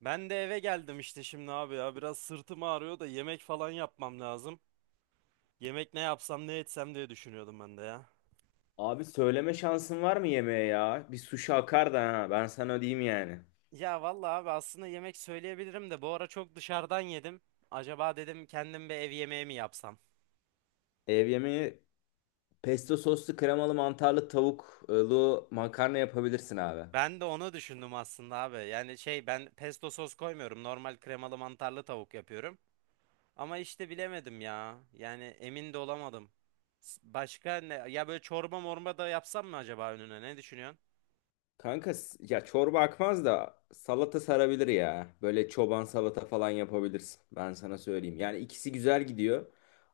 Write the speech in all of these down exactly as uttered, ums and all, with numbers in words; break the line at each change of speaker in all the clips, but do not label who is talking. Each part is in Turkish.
Ben de eve geldim işte şimdi abi ya biraz sırtım ağrıyor da yemek falan yapmam lazım. Yemek ne yapsam ne etsem diye düşünüyordum ben de ya.
Abi söyleme şansın var mı yemeğe ya? Bir suşi akar da ha. Ben sana diyeyim yani.
Ya vallahi abi aslında yemek söyleyebilirim de bu ara çok dışarıdan yedim. Acaba dedim kendim bir ev yemeği mi yapsam?
Ev yemeği pesto soslu kremalı mantarlı tavuklu makarna yapabilirsin abi.
Ben de onu düşündüm aslında abi. Yani şey ben pesto sos koymuyorum. Normal kremalı mantarlı tavuk yapıyorum. Ama işte bilemedim ya. Yani emin de olamadım. S- Başka ne? Ya böyle çorba morba da yapsam mı acaba önüne? Ne düşünüyorsun?
Kanka s- ya çorba akmaz da salata sarabilir ya. Böyle çoban salata falan yapabilirsin. Ben sana söyleyeyim. Yani ikisi güzel gidiyor.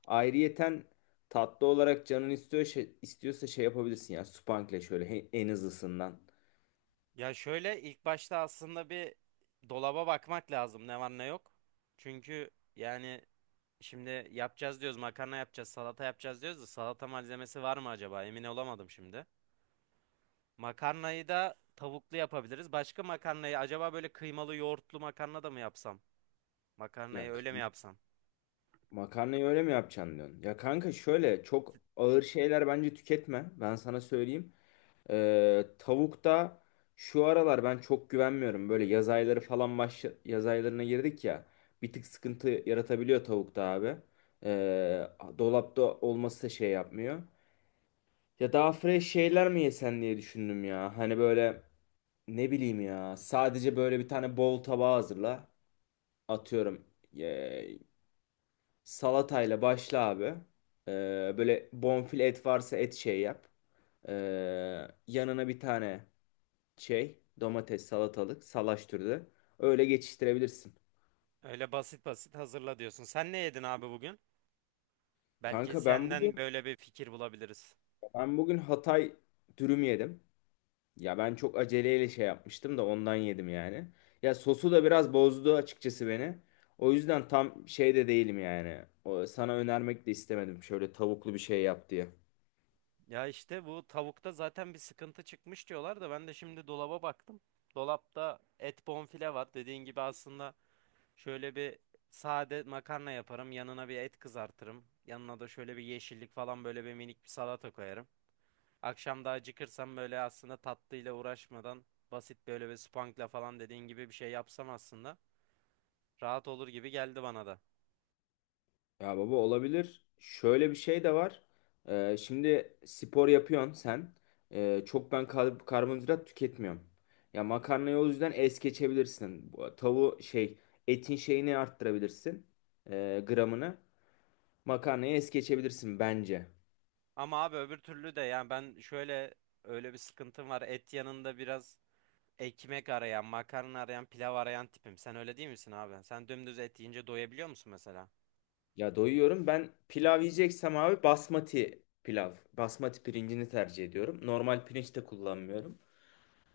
Ayrıyeten tatlı olarak canın istiyor, şey- istiyorsa şey yapabilirsin ya. Supangle şöyle he- en hızlısından.
Ya şöyle ilk başta aslında bir dolaba bakmak lazım ne var ne yok. Çünkü yani şimdi yapacağız diyoruz, makarna yapacağız, salata yapacağız diyoruz da salata malzemesi var mı acaba, emin olamadım şimdi. Makarnayı da tavuklu yapabiliriz. Başka makarnayı acaba böyle kıymalı yoğurtlu makarna da mı yapsam? Makarnayı
Yak.
öyle mi yapsam?
Makarnayı öyle mi yapacaksın diyorsun? Ya kanka şöyle çok ağır şeyler bence tüketme. Ben sana söyleyeyim. Ee, tavukta şu aralar ben çok güvenmiyorum. Böyle yaz ayları falan baş yaz aylarına girdik ya. Bir tık sıkıntı yaratabiliyor tavukta abi. Ee, Dolapta olması da şey yapmıyor. Ya daha fresh şeyler mi yesen diye düşündüm ya. Hani böyle ne bileyim ya. Sadece böyle bir tane bol tabağı hazırla. Atıyorum. Salatayla başla abi. Ee, böyle bonfile et varsa et şey yap. Ee, Yanına bir tane şey domates salatalık salaş türü. Öyle geçiştirebilirsin.
Öyle basit basit hazırla diyorsun. Sen ne yedin abi bugün? Belki
Kanka ben
senden
bugün
böyle bir fikir bulabiliriz.
ben bugün Hatay dürüm yedim. Ya ben çok aceleyle şey yapmıştım da ondan yedim yani. Ya sosu da biraz bozdu açıkçası beni. O yüzden tam şey de değilim yani. O, sana önermek de istemedim. Şöyle tavuklu bir şey yap diye.
Ya işte bu tavukta zaten bir sıkıntı çıkmış diyorlar da ben de şimdi dolaba baktım. Dolapta et, bonfile var. Dediğin gibi aslında şöyle bir sade makarna yaparım. Yanına bir et kızartırım. Yanına da şöyle bir yeşillik falan, böyle bir minik bir salata koyarım. Akşam da acıkırsam böyle aslında tatlıyla uğraşmadan basit böyle bir spankla falan dediğin gibi bir şey yapsam aslında rahat olur gibi geldi bana da.
Ya baba olabilir. Şöyle bir şey de var. Ee, şimdi spor yapıyorsun sen. Ee, çok ben kar- karbonhidrat tüketmiyorum. Ya makarnayı o yüzden es geçebilirsin. Bu tavuğu şey etin şeyini arttırabilirsin. Ee, gramını. Makarnayı es geçebilirsin bence.
Ama abi öbür türlü de yani ben şöyle öyle bir sıkıntım var. Et yanında biraz ekmek arayan, makarna arayan, pilav arayan tipim. Sen öyle değil misin abi? Sen dümdüz et yiyince doyabiliyor musun mesela?
Ya doyuyorum. Ben pilav yiyeceksem abi basmati pilav. Basmati pirincini tercih ediyorum. Normal pirinç de kullanmıyorum.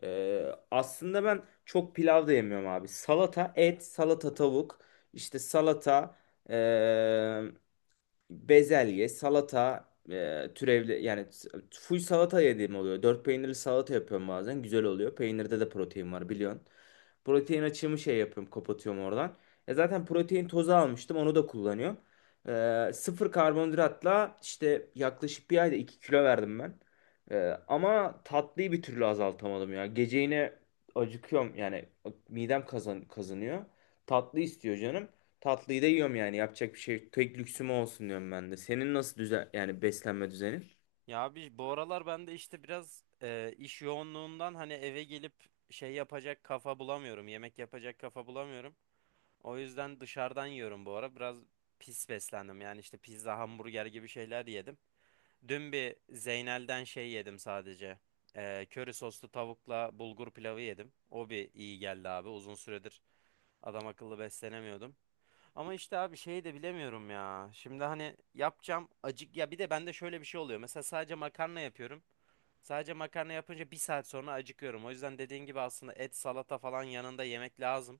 Ee, aslında ben çok pilav da yemiyorum abi. Salata, et, salata, tavuk, işte salata, ee, bezelye, salata e, türevli yani s- full salata yediğim oluyor. Dört peynirli salata yapıyorum bazen. Güzel oluyor. Peynirde de protein var biliyorsun. Protein açığımı şey yapıyorum, kapatıyorum oradan. E zaten protein tozu almıştım, onu da kullanıyorum. E, sıfır karbonhidratla işte yaklaşık bir ayda iki kilo verdim ben. E, ama tatlıyı bir türlü azaltamadım ya. Gece yine acıkıyorum yani midem kazan kazanıyor. Tatlı istiyor canım. Tatlıyı da yiyorum yani yapacak bir şey yok. Tek lüksüm o olsun diyorum ben de. Senin nasıl düzen yani beslenme düzenin?
Ya abi bu aralar ben de işte biraz e, iş yoğunluğundan hani eve gelip şey yapacak kafa bulamıyorum. Yemek yapacak kafa bulamıyorum. O yüzden dışarıdan yiyorum bu ara. Biraz pis beslendim. Yani işte pizza, hamburger gibi şeyler yedim. Dün bir Zeynel'den şey yedim sadece. E, köri soslu tavukla bulgur pilavı yedim. O bir iyi geldi abi. Uzun süredir adam akıllı beslenemiyordum. Ama işte abi şeyi de bilemiyorum ya. Şimdi hani yapacağım acık ya, bir de bende şöyle bir şey oluyor. Mesela sadece makarna yapıyorum. Sadece makarna yapınca bir saat sonra acıkıyorum. O yüzden dediğin gibi aslında et, salata falan yanında yemek lazım.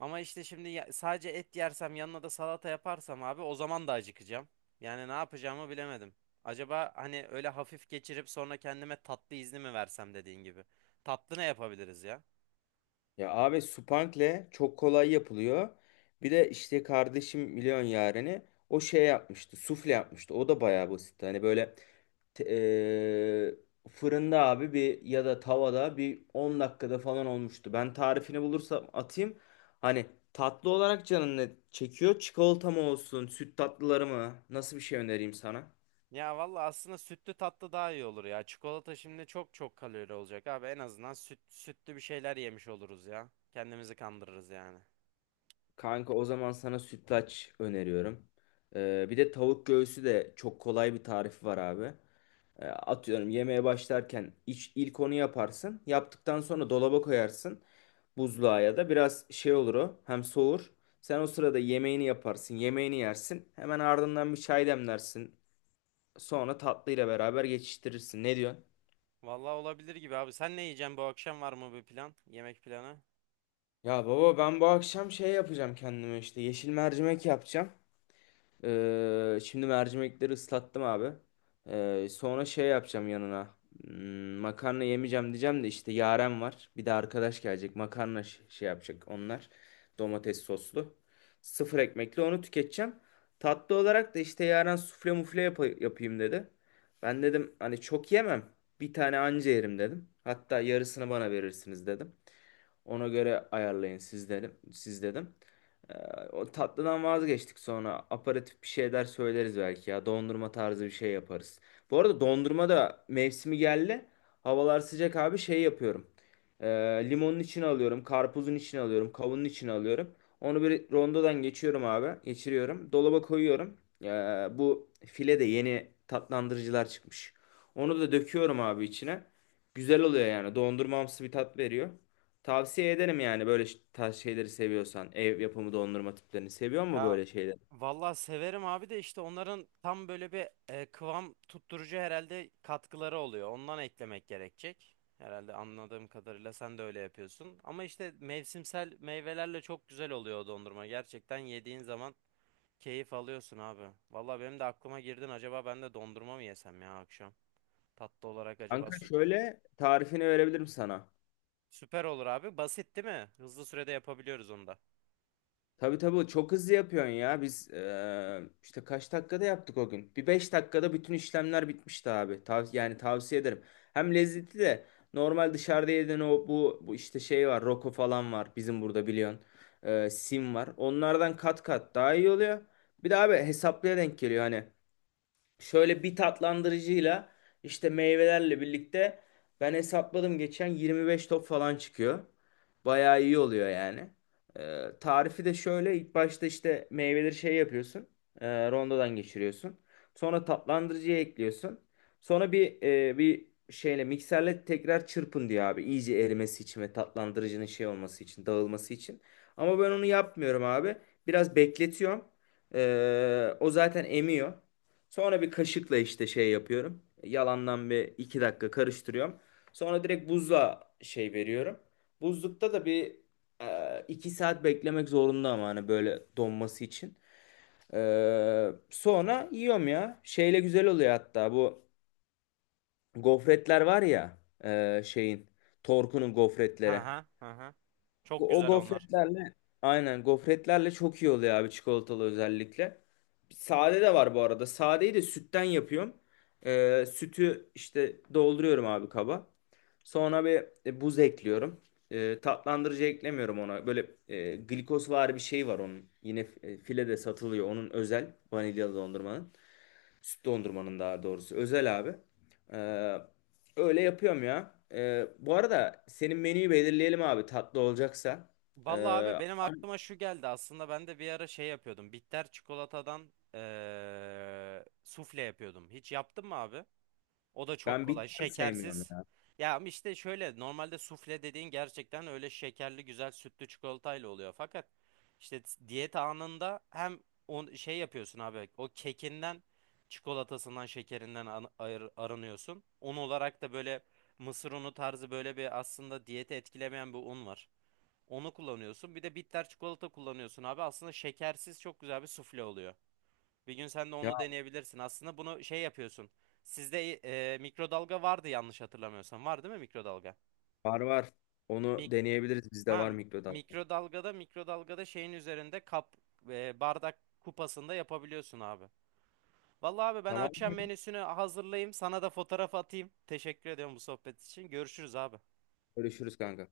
Ama işte şimdi ya- sadece et yersem yanına da salata yaparsam abi o zaman da acıkacağım. Yani ne yapacağımı bilemedim. Acaba hani öyle hafif geçirip sonra kendime tatlı izni mi versem dediğin gibi. Tatlı ne yapabiliriz ya?
Ya abi supankle çok kolay yapılıyor. Bir de işte kardeşim milyon yareni o şey yapmıştı, sufle yapmıştı, o da bayağı basit. Hani böyle te- eee, fırında abi bir ya da tavada bir on dakikada falan olmuştu. Ben tarifini bulursam atayım. Hani tatlı olarak canın ne çekiyor? Çikolata mı olsun, süt tatlıları mı? Nasıl bir şey önereyim sana?
Ya valla aslında sütlü tatlı daha iyi olur ya. Çikolata şimdi çok çok kalori olacak abi. En azından süt, sütlü bir şeyler yemiş oluruz ya. Kendimizi kandırırız yani.
Kanka o zaman sana sütlaç öneriyorum. Ee, bir de tavuk göğsü de çok kolay bir tarifi var abi. Ee, atıyorum, yemeğe başlarken iç, ilk onu yaparsın. Yaptıktan sonra dolaba koyarsın. Buzluğa ya da, biraz şey olur o, hem soğur. Sen o sırada yemeğini yaparsın, yemeğini yersin. Hemen ardından bir çay demlersin. Sonra tatlıyla beraber geçiştirirsin. Ne diyorsun?
Valla olabilir gibi abi. Sen ne yiyeceksin bu akşam, var mı bir plan? Yemek planı?
Ya baba, ben bu akşam şey yapacağım kendime, işte yeşil mercimek yapacağım. Ee, şimdi mercimekleri ıslattım abi. Ee, sonra şey yapacağım yanına. Hmm, Makarna yemeyeceğim diyeceğim de işte Yaren var. Bir de arkadaş gelecek. Makarna ş- şey yapacak onlar. Domates soslu. Sıfır ekmekli onu tüketeceğim. Tatlı olarak da işte Yaren sufle mufle yap- yapayım dedi. Ben dedim hani çok yemem. Bir tane anca yerim dedim. Hatta yarısını bana verirsiniz dedim. Ona göre ayarlayın siz dedim. Siz dedim. Ee, O tatlıdan vazgeçtik sonra. Aperatif bir şeyler söyleriz belki ya. Dondurma tarzı bir şey yaparız. Bu arada dondurma da mevsimi geldi. Havalar sıcak abi, şey yapıyorum. Ee, Limonun içine alıyorum. Karpuzun içine alıyorum. Kavunun içine alıyorum. Onu bir rondodan geçiyorum abi. Geçiriyorum. Dolaba koyuyorum. Ee, Bu file de yeni tatlandırıcılar çıkmış. Onu da döküyorum abi içine. Güzel oluyor yani. Dondurmamsı bir tat veriyor. Tavsiye ederim yani, böyle ş- tarz şeyleri seviyorsan. Ev yapımı dondurma tiplerini seviyor mu,
Ya
böyle şeyleri?
valla severim abi de işte onların tam böyle bir e, kıvam tutturucu herhalde katkıları oluyor. Ondan eklemek gerekecek. Herhalde anladığım kadarıyla sen de öyle yapıyorsun. Ama işte mevsimsel meyvelerle çok güzel oluyor o dondurma. Gerçekten yediğin zaman keyif alıyorsun abi. Valla benim de aklıma girdin. Acaba ben de dondurma mı yesem ya akşam? Tatlı olarak acaba
Kanka
süt.
şöyle tarifini verebilirim sana.
Süper olur abi. Basit değil mi? Hızlı sürede yapabiliyoruz onu da.
Tabii tabii, çok hızlı yapıyorsun ya. Biz eee, işte kaç dakikada yaptık o gün? Bir beş dakikada bütün işlemler bitmişti abi. Tav yani tavsiye ederim. Hem lezzetli de, normal dışarıda yediğin o bu, bu işte şey var. Roko falan var bizim burada biliyorsun. Eee, sim var. Onlardan kat kat daha iyi oluyor. Bir de abi hesaplıya denk geliyor hani. Şöyle bir tatlandırıcıyla, işte meyvelerle birlikte, ben hesapladım geçen yirmi beş top falan çıkıyor. Bayağı iyi oluyor yani. Ee, tarifi de şöyle: ilk başta işte meyveleri şey yapıyorsun. E, rondodan geçiriyorsun. Sonra tatlandırıcıya ekliyorsun. Sonra bir e, bir şeyle mikserle tekrar çırpın diyor abi. İyice erimesi için ve tatlandırıcının şey olması için, dağılması için. Ama ben onu yapmıyorum abi. Biraz bekletiyorum. Ee, o zaten emiyor. Sonra bir kaşıkla işte şey yapıyorum. Yalandan bir iki dakika karıştırıyorum. Sonra direkt buzla şey veriyorum. Buzlukta da bir e, iki saat beklemek zorunda, ama hani böyle donması için. E, sonra yiyorum ya. Şeyle güzel oluyor hatta, bu gofretler var ya, e, şeyin, Torku'nun
Hı
gofretleri.
hı hı. Hı. Çok
O
güzel onlar.
gofretlerle, aynen gofretlerle çok iyi oluyor abi, çikolatalı özellikle. Sade de var bu arada. Sadeyi de sütten yapıyorum. Ee, sütü işte dolduruyorum abi kaba. Sonra bir e, buz ekliyorum. Ee, tatlandırıcı eklemiyorum ona. Böyle e, glikozvari bir şey var onun. Yine e, filede satılıyor. Onun özel vanilyalı dondurmanın. Süt dondurmanın daha doğrusu. Özel abi. Ee, Öyle yapıyorum ya. Ee, bu arada senin menüyü belirleyelim abi, tatlı olacaksa.
Valla
Ee,
abi benim aklıma şu geldi. Aslında ben de bir ara şey yapıyordum. Bitter çikolatadan eee sufle yapıyordum. Hiç yaptın mı abi? O da çok
Ben
kolay.
bitter sevmiyorum
Şekersiz.
ya.
Ya ama işte şöyle normalde sufle dediğin gerçekten öyle şekerli güzel sütlü çikolatayla oluyor. Fakat işte t- diyet anında hem o şey yapıyorsun abi o kekinden çikolatasından şekerinden an- ayır- aranıyorsun. Un olarak da böyle mısır unu tarzı böyle bir aslında diyeti etkilemeyen bir un var. Onu kullanıyorsun. Bir de bitter çikolata kullanıyorsun abi. Aslında şekersiz çok güzel bir sufle oluyor. Bir gün sen de
Ya
onu deneyebilirsin. Aslında bunu şey yapıyorsun. Sizde e, mikrodalga vardı yanlış hatırlamıyorsam. Var değil mi mikrodalga?
var var. Onu
Mik
deneyebiliriz. Bizde
ha
var mikrodalga.
mikrodalgada mikrodalgada şeyin üzerinde kap e, bardak kupasında yapabiliyorsun abi. Vallahi abi ben
Tamam.
akşam menüsünü hazırlayayım. Sana da fotoğraf atayım. Teşekkür ediyorum bu sohbet için. Görüşürüz abi.
Görüşürüz kanka.